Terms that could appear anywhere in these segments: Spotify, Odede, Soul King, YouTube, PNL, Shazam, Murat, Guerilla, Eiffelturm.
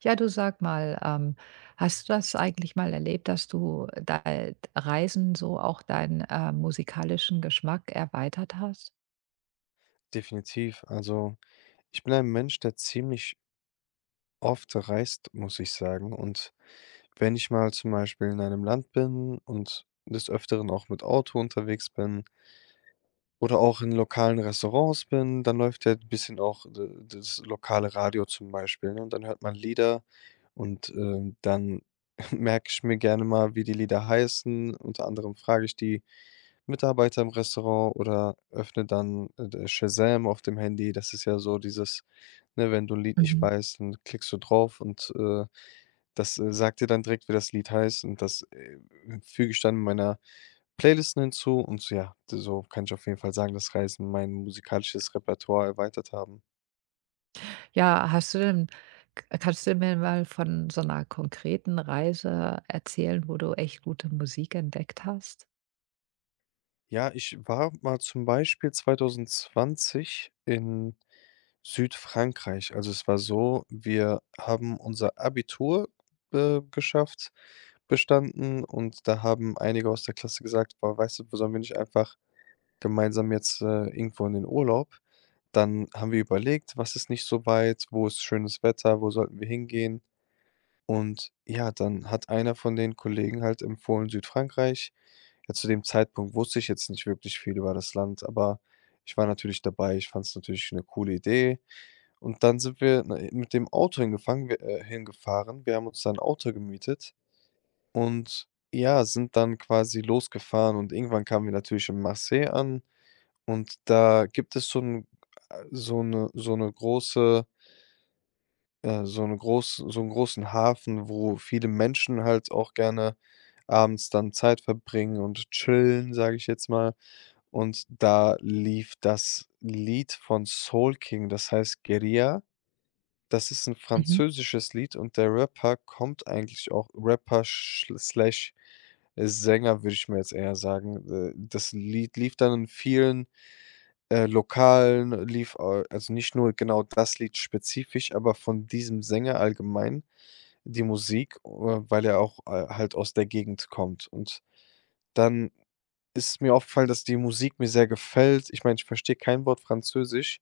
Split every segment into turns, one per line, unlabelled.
Ja, du sag mal, hast du das eigentlich mal erlebt, dass du dei Reisen so auch deinen, musikalischen Geschmack erweitert hast?
Definitiv. Also, ich bin ein Mensch, der ziemlich oft reist, muss ich sagen. Und wenn ich mal zum Beispiel in einem Land bin und des Öfteren auch mit Auto unterwegs bin, oder auch in lokalen Restaurants bin, dann läuft ja ein bisschen auch d das lokale Radio zum Beispiel, ne? Und dann hört man Lieder und dann merke ich mir gerne mal, wie die Lieder heißen. Unter anderem frage ich die Mitarbeiter im Restaurant oder öffne dann, d Shazam auf dem Handy. Das ist ja so dieses, ne, wenn du ein Lied nicht
Mhm.
weißt, dann klickst du drauf und das sagt dir dann direkt, wie das Lied heißt und das füge ich dann meiner Playlisten hinzu und so, ja, so kann ich auf jeden Fall sagen, dass Reisen mein musikalisches Repertoire erweitert haben.
Ja, hast du denn k kannst du mir mal von so einer konkreten Reise erzählen, wo du echt gute Musik entdeckt hast?
Ja, ich war mal zum Beispiel 2020 in Südfrankreich. Also, es war so, wir haben unser Abitur geschafft, bestanden und da haben einige aus der Klasse gesagt: „Boah, weißt du, sollen wir nicht einfach gemeinsam jetzt irgendwo in den Urlaub?" Dann haben wir überlegt, was ist nicht so weit, wo ist schönes Wetter, wo sollten wir hingehen? Und ja, dann hat einer von den Kollegen halt empfohlen Südfrankreich. Ja, zu dem Zeitpunkt wusste ich jetzt nicht wirklich viel über das Land, aber ich war natürlich dabei. Ich fand es natürlich eine coole Idee. Und dann sind wir, ne, mit dem Auto hingefangen wir hingefahren. Wir haben uns da 'n Auto gemietet und ja, sind dann quasi losgefahren und irgendwann kamen wir natürlich in Marseille an und da gibt es so 'n so eine große so 'ne groß so einen großen Hafen, wo viele Menschen halt auch gerne abends dann Zeit verbringen und chillen, sage ich jetzt mal. Und da lief das Lied von Soul King, das heißt „Guerilla". Das ist 'n
Mhm.
französisches Lied und der Rapper kommt eigentlich auch Rapper schl slash Sänger, würde ich mir jetzt eher sagen. Das Lied lief dann in vielen Lokalen, lief a also nicht nur genau das Lied spezifisch, aber von diesem Sänger allgemein die Musik, weil er auch halt aus der Gegend kommt. Und dann ist mir aufgefallen, dass die Musik mir sehr gefällt. Ich meine, ich verstehe kein Wort Französisch.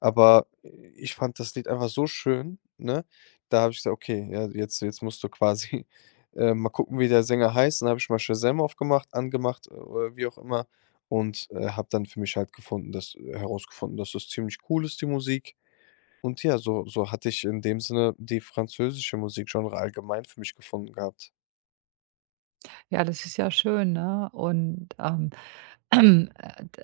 Aber ich fand das Lied einfach so schön, ne? Da habe ich gesagt: „Okay, ja, jetzt musst du quasi, mal gucken, wie der Sänger heißt." Dann habe ich mal Shazam aufgemacht angemacht, oder wie auch immer und habe dann für mich halt gefunden dass herausgefunden, dass das ziemlich cool ist, die Musik. Und ja, so hatte ich in dem Sinne die französische Musikgenre allgemein für mich gefunden gehabt.
Ja, das ist ja schön, ne? Und, äh,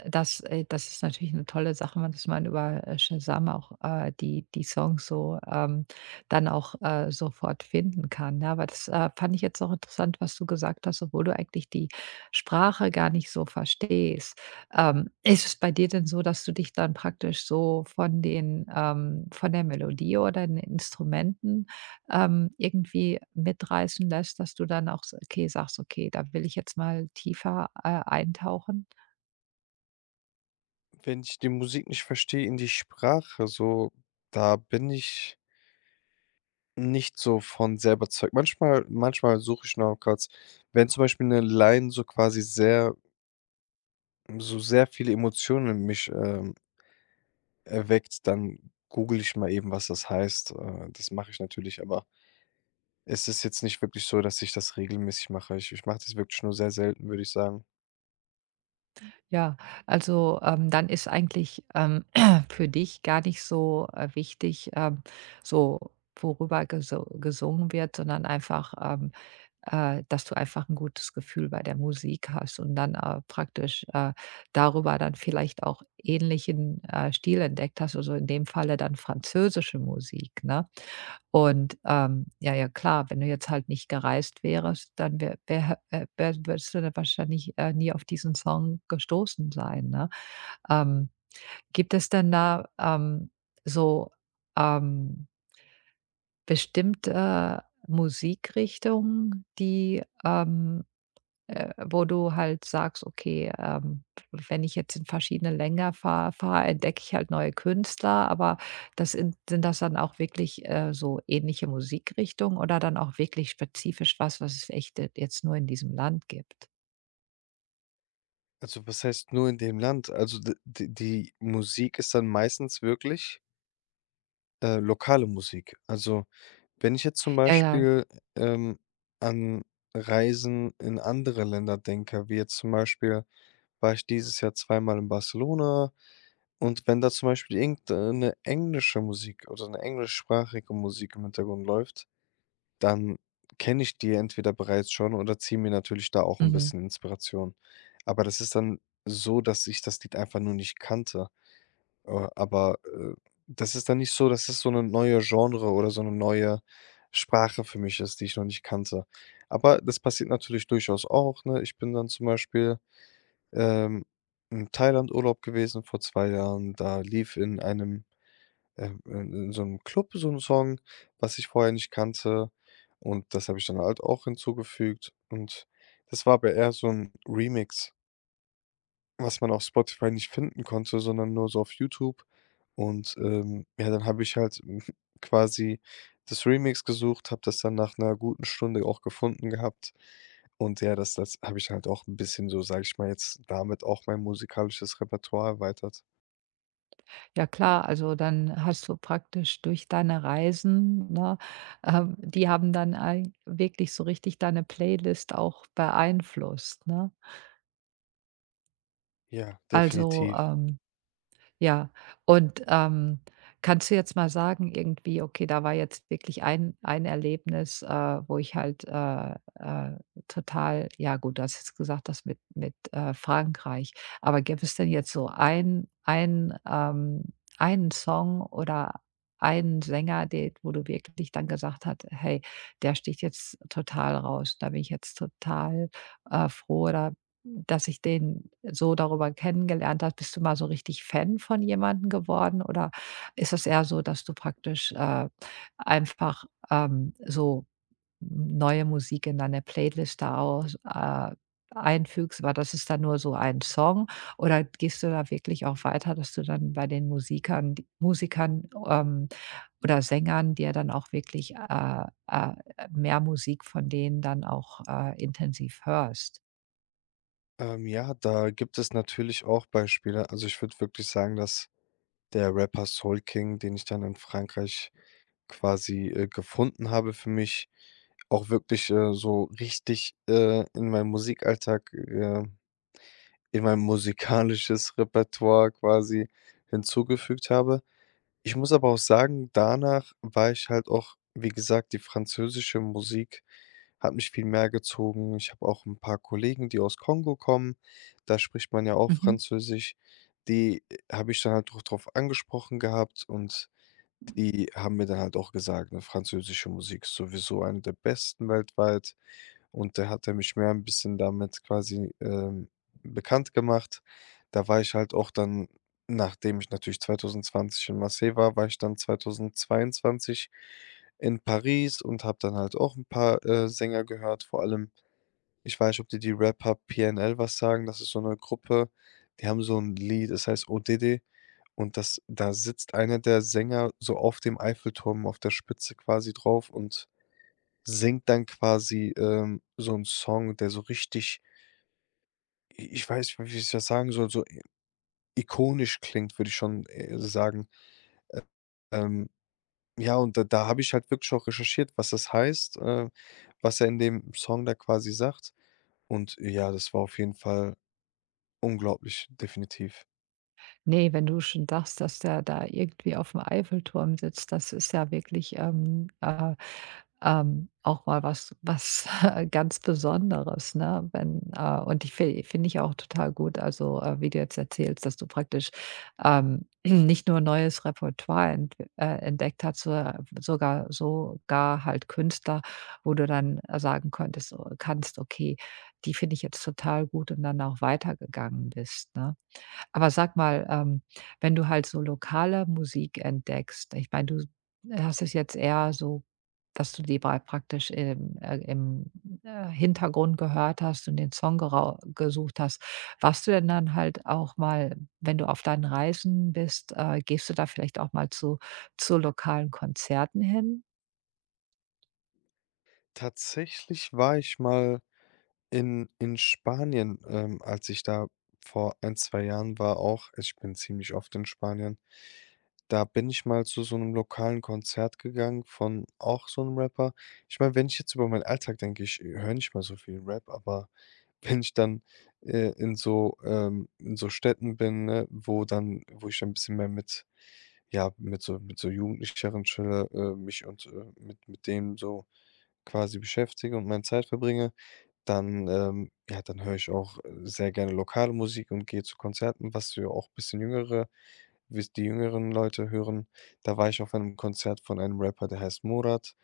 das das ist natürlich eine tolle Sache, man dass man über, Shazam auch, die Songs so, dann auch, sofort finden kann, ne? Aber das, fand ich jetzt auch interessant, was du gesagt hast, obwohl du eigentlich die Sprache gar nicht so verstehst. Ist es bei dir denn so, dass du dich dann praktisch so von den von der Melodie oder den Instrumenten irgendwie mitreißen lässt, dass du dann auch, sagst: „Okay, da will ich jetzt mal tiefer, eintauchen.“
Wenn ich die Musik nicht verstehe in die Sprache so, da bin ich nicht so von sehr überzeugt. Manchmal suche ich noch kurz wenn zum Beispiel eine Line so quasi sehr so sehr viele Emotionen in mich, erweckt, dann google ich mal eben, was das heißt. Das mache ich natürlich, aber es ist jetzt nicht wirklich so, dass ich das regelmäßig mache. Ich mache das wirklich nur sehr selten, würde ich sagen.
Ja, also, dann ist eigentlich, für dich gar nicht so, wichtig, so worüber gesungen wird, sondern einfach, dass du einfach ein gutes Gefühl bei der Musik hast und dann, praktisch, darüber dann vielleicht auch ähnlichen, Stil entdeckt hast, also in dem Falle dann französische Musik, ne? Und, ja, ja, klar, wenn du jetzt halt nicht gereist wärst, dann wär wär würdest du da wahrscheinlich, nie auf diesen Song gestoßen sein, ne? Ähm, gibt es denn da, so, ähm, bestimmte Musikrichtungen, die, wo du halt sagst: „Okay, wenn ich jetzt in verschiedene Länder fahre, entdecke ich halt neue Künstler.“ Aber das sind das dann auch wirklich, so ähnliche Musikrichtungen oder dann auch wirklich spezifisch was, was es echt d jetzt nur in diesem Land gibt?
Also, was heißt nur in dem Land? Also, d d die Musik ist dann meistens wirklich, lokale Musik. Wenn ich jetzt zum
Ja, ja.
Beispiel, ähm, an Reisen in andere Länder denke, wie jetzt zum Beispiel war ich dieses Jahr zweimal in Barcelona und wenn da zum Beispiel irgendeine englische Musik oder eine englischsprachige Musik im Hintergrund läuft, dann kenne ich die entweder bereits schon oder ziehe mir natürlich da auch ein
Mhm.
bisschen Inspiration. Aber das ist dann so, dass ich das Lied einfach nur nicht kannte. Aber das ist dann nicht so, dass es so eine neue Genre oder so eine neue Sprache für mich ist, die ich noch nicht kannte. Aber das passiert natürlich durchaus auch, ne? Ich bin dann zum Beispiel, ähm, Thailand Urlaub gewesen vor 2 Jahren. Da lief in einem, in so einem Club so ein Song, was ich vorher nicht kannte und das habe ich dann halt auch hinzugefügt und das war aber eher so ein Remix was man auf Spotify nicht finden konnte, sondern nur so auf YouTube. Und dann habe ich halt quasi das Remix gesucht, habe das dann nach einer guten Stunde auch gefunden gehabt. Und ja, das habe ich halt auch ein bisschen so, sage ich mal jetzt, damit auch mein musikalisches Repertoire erweitert.
Ja klar, also dann hast du praktisch durch deine Reisen, ne, die haben dann ei wirklich so richtig deine Playlist auch beeinflusst, ne?
Ja,
Also,
definitiv.
ja, und, kannst du jetzt mal sagen irgendwie, okay, da war jetzt wirklich ein Erlebnis, wo ich halt, äh, total ja gut, du hast jetzt gesagt, das mit, Frankreich. Aber gäbe es denn jetzt so ein, einen Song oder einen Sänger, den wo du wirklich dann gesagt hast: „Hey, der sticht jetzt total raus. Da bin ich jetzt total, froh oder dass ich den so darüber kennengelernt habe. Bist du mal so richtig Fan von jemandem geworden oder ist es eher so, dass du praktisch, einfach, so neue Musik in deine Playlist da aus einfügst, aber das ist dann nur so ein Song oder gehst du da wirklich auch weiter, dass du dann bei den Musikern d Musikern, oder Sängern dir dann auch wirklich, äh, mehr Musik von denen dann auch, intensiv hörst?
Ja, da gibt es natürlich auch Beispiele. Also, ich würde wirklich sagen, dass der Rapper Soul King, den ich dann in Frankreich quasi, gefunden habe für mich, auch wirklich, so richtig, in meinen Musikalltag, in mein musikalisches Repertoire quasi hinzugefügt habe. Ich muss aber auch sagen, danach war ich halt auch wie gesagt, die französische Musik hat mich viel mehr gezogen. Ich habe auch ein paar Kollegen, die aus Kongo kommen, da spricht man ja auch
Mhm.
Französisch. Die habe ich dann halt auch drauf angesprochen gehabt und die haben mir dann halt auch gesagt, ne, französische Musik ist sowieso eine der besten weltweit. Und da hat er mich mehr ein bisschen damit quasi, bekannt gemacht. Da war ich halt auch dann, nachdem ich natürlich 2020 in Marseille war, war ich dann 2022 in Paris und habe dann halt auch ein paar Sänger gehört. Vor allem, ich weiß nicht, ob dir die Rapper PNL was sagen. Das ist so eine Gruppe, die haben so ein Lied, das heißt „Odede". Und das da sitzt einer der Sänger so auf dem Eiffelturm, auf der Spitze quasi drauf und singt dann quasi, so 'n Song, der so richtig i ich weiß nicht, wie ich das sagen soll, so i ikonisch klingt, würde ich schon, sagen. Ähm, ja, und da habe ich halt wirklich auch recherchiert, was das heißt, was er in dem Song da quasi sagt. Und ja, das war auf jeden Fall unglaublich, definitiv.
Ne, wenn du schon sagst, dass der da irgendwie auf dem Eiffelturm sitzt, das ist ja wirklich, auch mal was was ganz Besonderes, ne? Wenn und ich finde ich auch total gut, also, wie du jetzt erzählst, dass du praktisch, nicht nur neues Repertoire entdeckt hast, so sogar halt Künstler, wo du dann sagen kannst: „Okay, die finde ich jetzt total gut“, und dann auch weitergegangen bist, ne? Aber sag mal, wenn du halt so lokale Musik entdeckst, ich meine, du hast es jetzt eher so, dass du die bei praktisch im, im Hintergrund gehört hast und den Song gerau gesucht hast. Warst du denn dann halt auch mal, wenn du auf deinen Reisen bist, gehst du da vielleicht auch mal zu lokalen Konzerten hin?
Tatsächlich war ich mal in Spanien, als ich da vor ein 2 Jahren war auch also, ich bin ziemlich oft in Spanien, da bin ich mal zu so einem lokalen Konzert gegangen von auch so einem Rapper. Ich meine, wenn ich jetzt über meinen Alltag denke, ich höre nicht mal so viel Rap, aber wenn ich dann in so Städten bin, ne, wo ich dann ein bisschen mehr mit ja, mit so Jugendlicheren chille, mich und mit denen so quasi beschäftige und meine Zeit verbringe, dann höre ich auch sehr gerne lokale Musik und gehe zu Konzerten, was für auch ein bisschen jüngere wie's die jüngeren Leute hören. Da war ich auf einem Konzert von einem Rapper, der heißt Murat.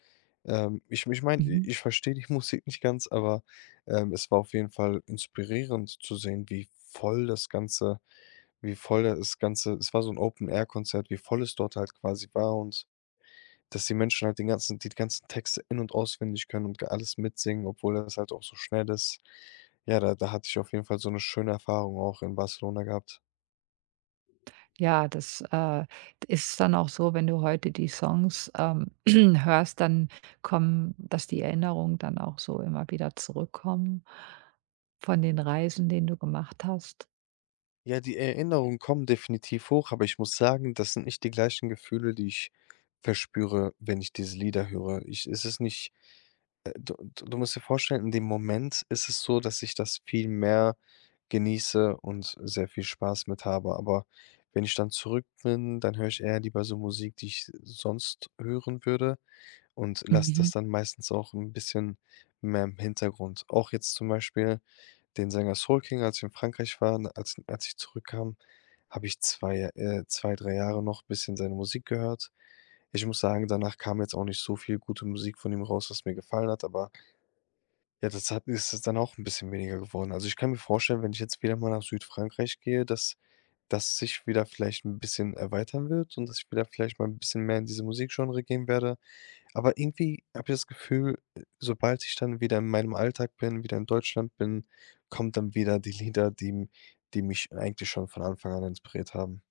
Ich meine, ich verstehe die Musik nicht ganz, aber, es war auf jeden Fall inspirierend zu sehen, wie voll das Ganze es war so ein Open-Air-Konzert, wie voll es dort halt quasi war und dass die Menschen halt den ganzen die ganzen Texte in und auswendig können und alles mitsingen, obwohl das halt auch so schnell ist. Ja, da hatte ich auf jeden Fall so eine schöne Erfahrung auch in Barcelona gehabt.
Ja, das, ist dann auch so, wenn du heute die Songs, hörst, dann kommen dass die Erinnerungen dann auch so immer wieder zurückkommen von den Reisen, den du gemacht hast.
Ja, die Erinnerungen kommen definitiv hoch, aber ich muss sagen, das sind nicht die gleichen Gefühle, die ich verspüre, wenn ich diese Lieder höre. Ich es ist nicht Du musst dir vorstellen, in dem Moment ist es so, dass ich das viel mehr genieße und sehr viel Spaß mit habe, aber wenn ich dann zurück bin, dann höre ich eher lieber so Musik, die ich sonst hören würde und lasse das
Mhm.
dann meistens auch ein bisschen mehr im Hintergrund. Auch jetzt zum Beispiel den Sänger Soul King, als ich in Frankreich waren, als ich zurückkam, habe ich 2 2, 3 Jahre noch ein bisschen seine Musik gehört. Ich muss sagen, danach kam jetzt auch nicht so viel gute Musik von ihm raus, was mir gefallen hat, aber ja, das hat ist es dann auch ein bisschen weniger geworden. Also, ich kann mir vorstellen, wenn ich jetzt wieder mal nach Südfrankreich gehe, dass das sich wieder vielleicht ein bisschen erweitern wird und dass ich wieder vielleicht mal ein bisschen mehr in diese Musikgenre gehen werde. Aber irgendwie habe ich das Gefühl, sobald ich dann wieder in meinem Alltag bin, wieder in Deutschland bin, kommt dann wieder die Lieder, die mich eigentlich schon von Anfang an inspiriert haben.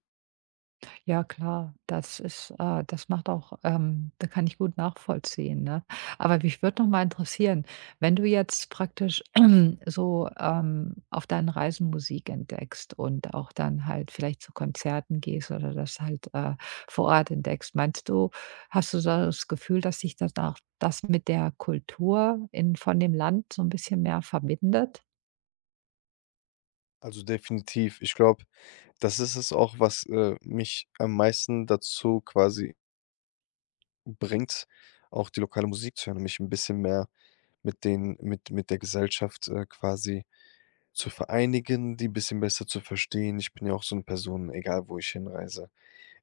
Ja klar, das ist das macht auch da kann ich gut nachvollziehen, ne? Aber mich würde noch mal interessieren, wenn du jetzt praktisch so, auf deinen Reisen Musik entdeckst und auch dann halt vielleicht zu Konzerten gehst oder das halt, vor Ort entdeckst, meinst du hast du da das Gefühl, dass sich das auch das mit der Kultur in von dem Land so ein bisschen mehr verbindet?
Also, definitiv. Ich glaube, das ist es auch, was mich am meisten dazu quasi bringt, auch die lokale Musik zu hören und mich ein bisschen mehr mit den mit der Gesellschaft, quasi zu vereinigen, die ein bisschen besser zu verstehen. Ich bin ja auch so eine Person, egal wo ich hinreise.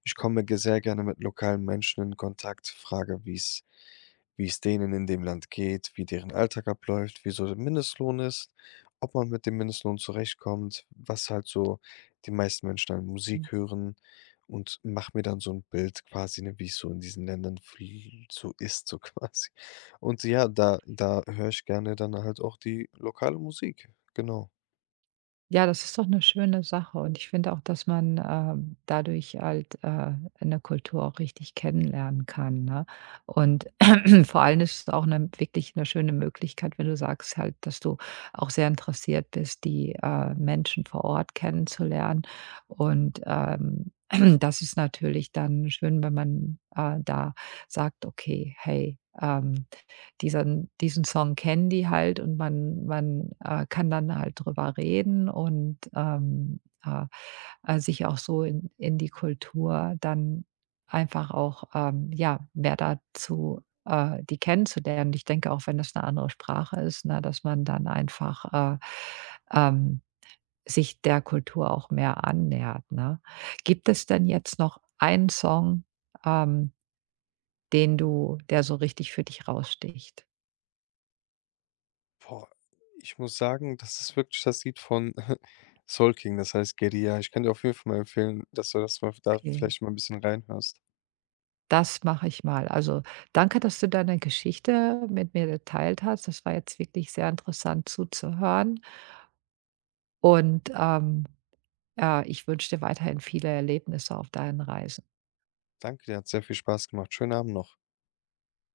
Ich komme ge sehr gerne mit lokalen Menschen in Kontakt, frage, wie es denen in dem Land geht, wie deren Alltag abläuft, wie so der Mindestlohn ist, ob man mit dem Mindestlohn zurechtkommt, was halt so die meisten Menschen an Musik hören und mache mir dann so ein Bild quasi, ne, wie's so in diesen Ländern fl so ist, so quasi. Und ja, da höre ich gerne dann halt auch die lokale Musik, genau.
Ja, das ist doch eine schöne Sache und ich finde auch, dass man, dadurch halt, 'ne Kultur auch richtig kennenlernen kann, ne? Und vor allem ist es auch eine wirklich eine schöne Möglichkeit, wenn du sagst halt, dass du auch sehr interessiert bist, die, Menschen vor Ort kennenzulernen. Und, das ist natürlich dann schön, wenn man, da sagt: „Okay, hey, diesen Song kennen die halt und man kann dann halt drüber reden und, sich auch so in die Kultur dann einfach auch, ja, mehr dazu die kennenzulernen. Ich denke auch, wenn das eine andere Sprache ist, ne, dass man dann einfach, äh, ähm, sich der Kultur auch mehr annähert, ne? Gibt es denn jetzt noch einen Song, ähm, den du der so richtig für dich raussticht?
Boah, ich muss sagen, das ist wirklich das Lied von Soul King, das heißt „Guerilla". Ich kann dir auf jeden Fall mal empfehlen, dass du das mal da
Okay.
vielleicht mal ein bisschen reinhörst.
Das mache ich mal. Also, danke, dass du deine Geschichte mit mir geteilt hast. Das war jetzt wirklich sehr interessant zuzuhören und, ja, ich wünsche dir weiterhin viele Erlebnisse auf deinen Reisen.
Danke dir, hat sehr viel Spaß gemacht. Schönen Abend noch.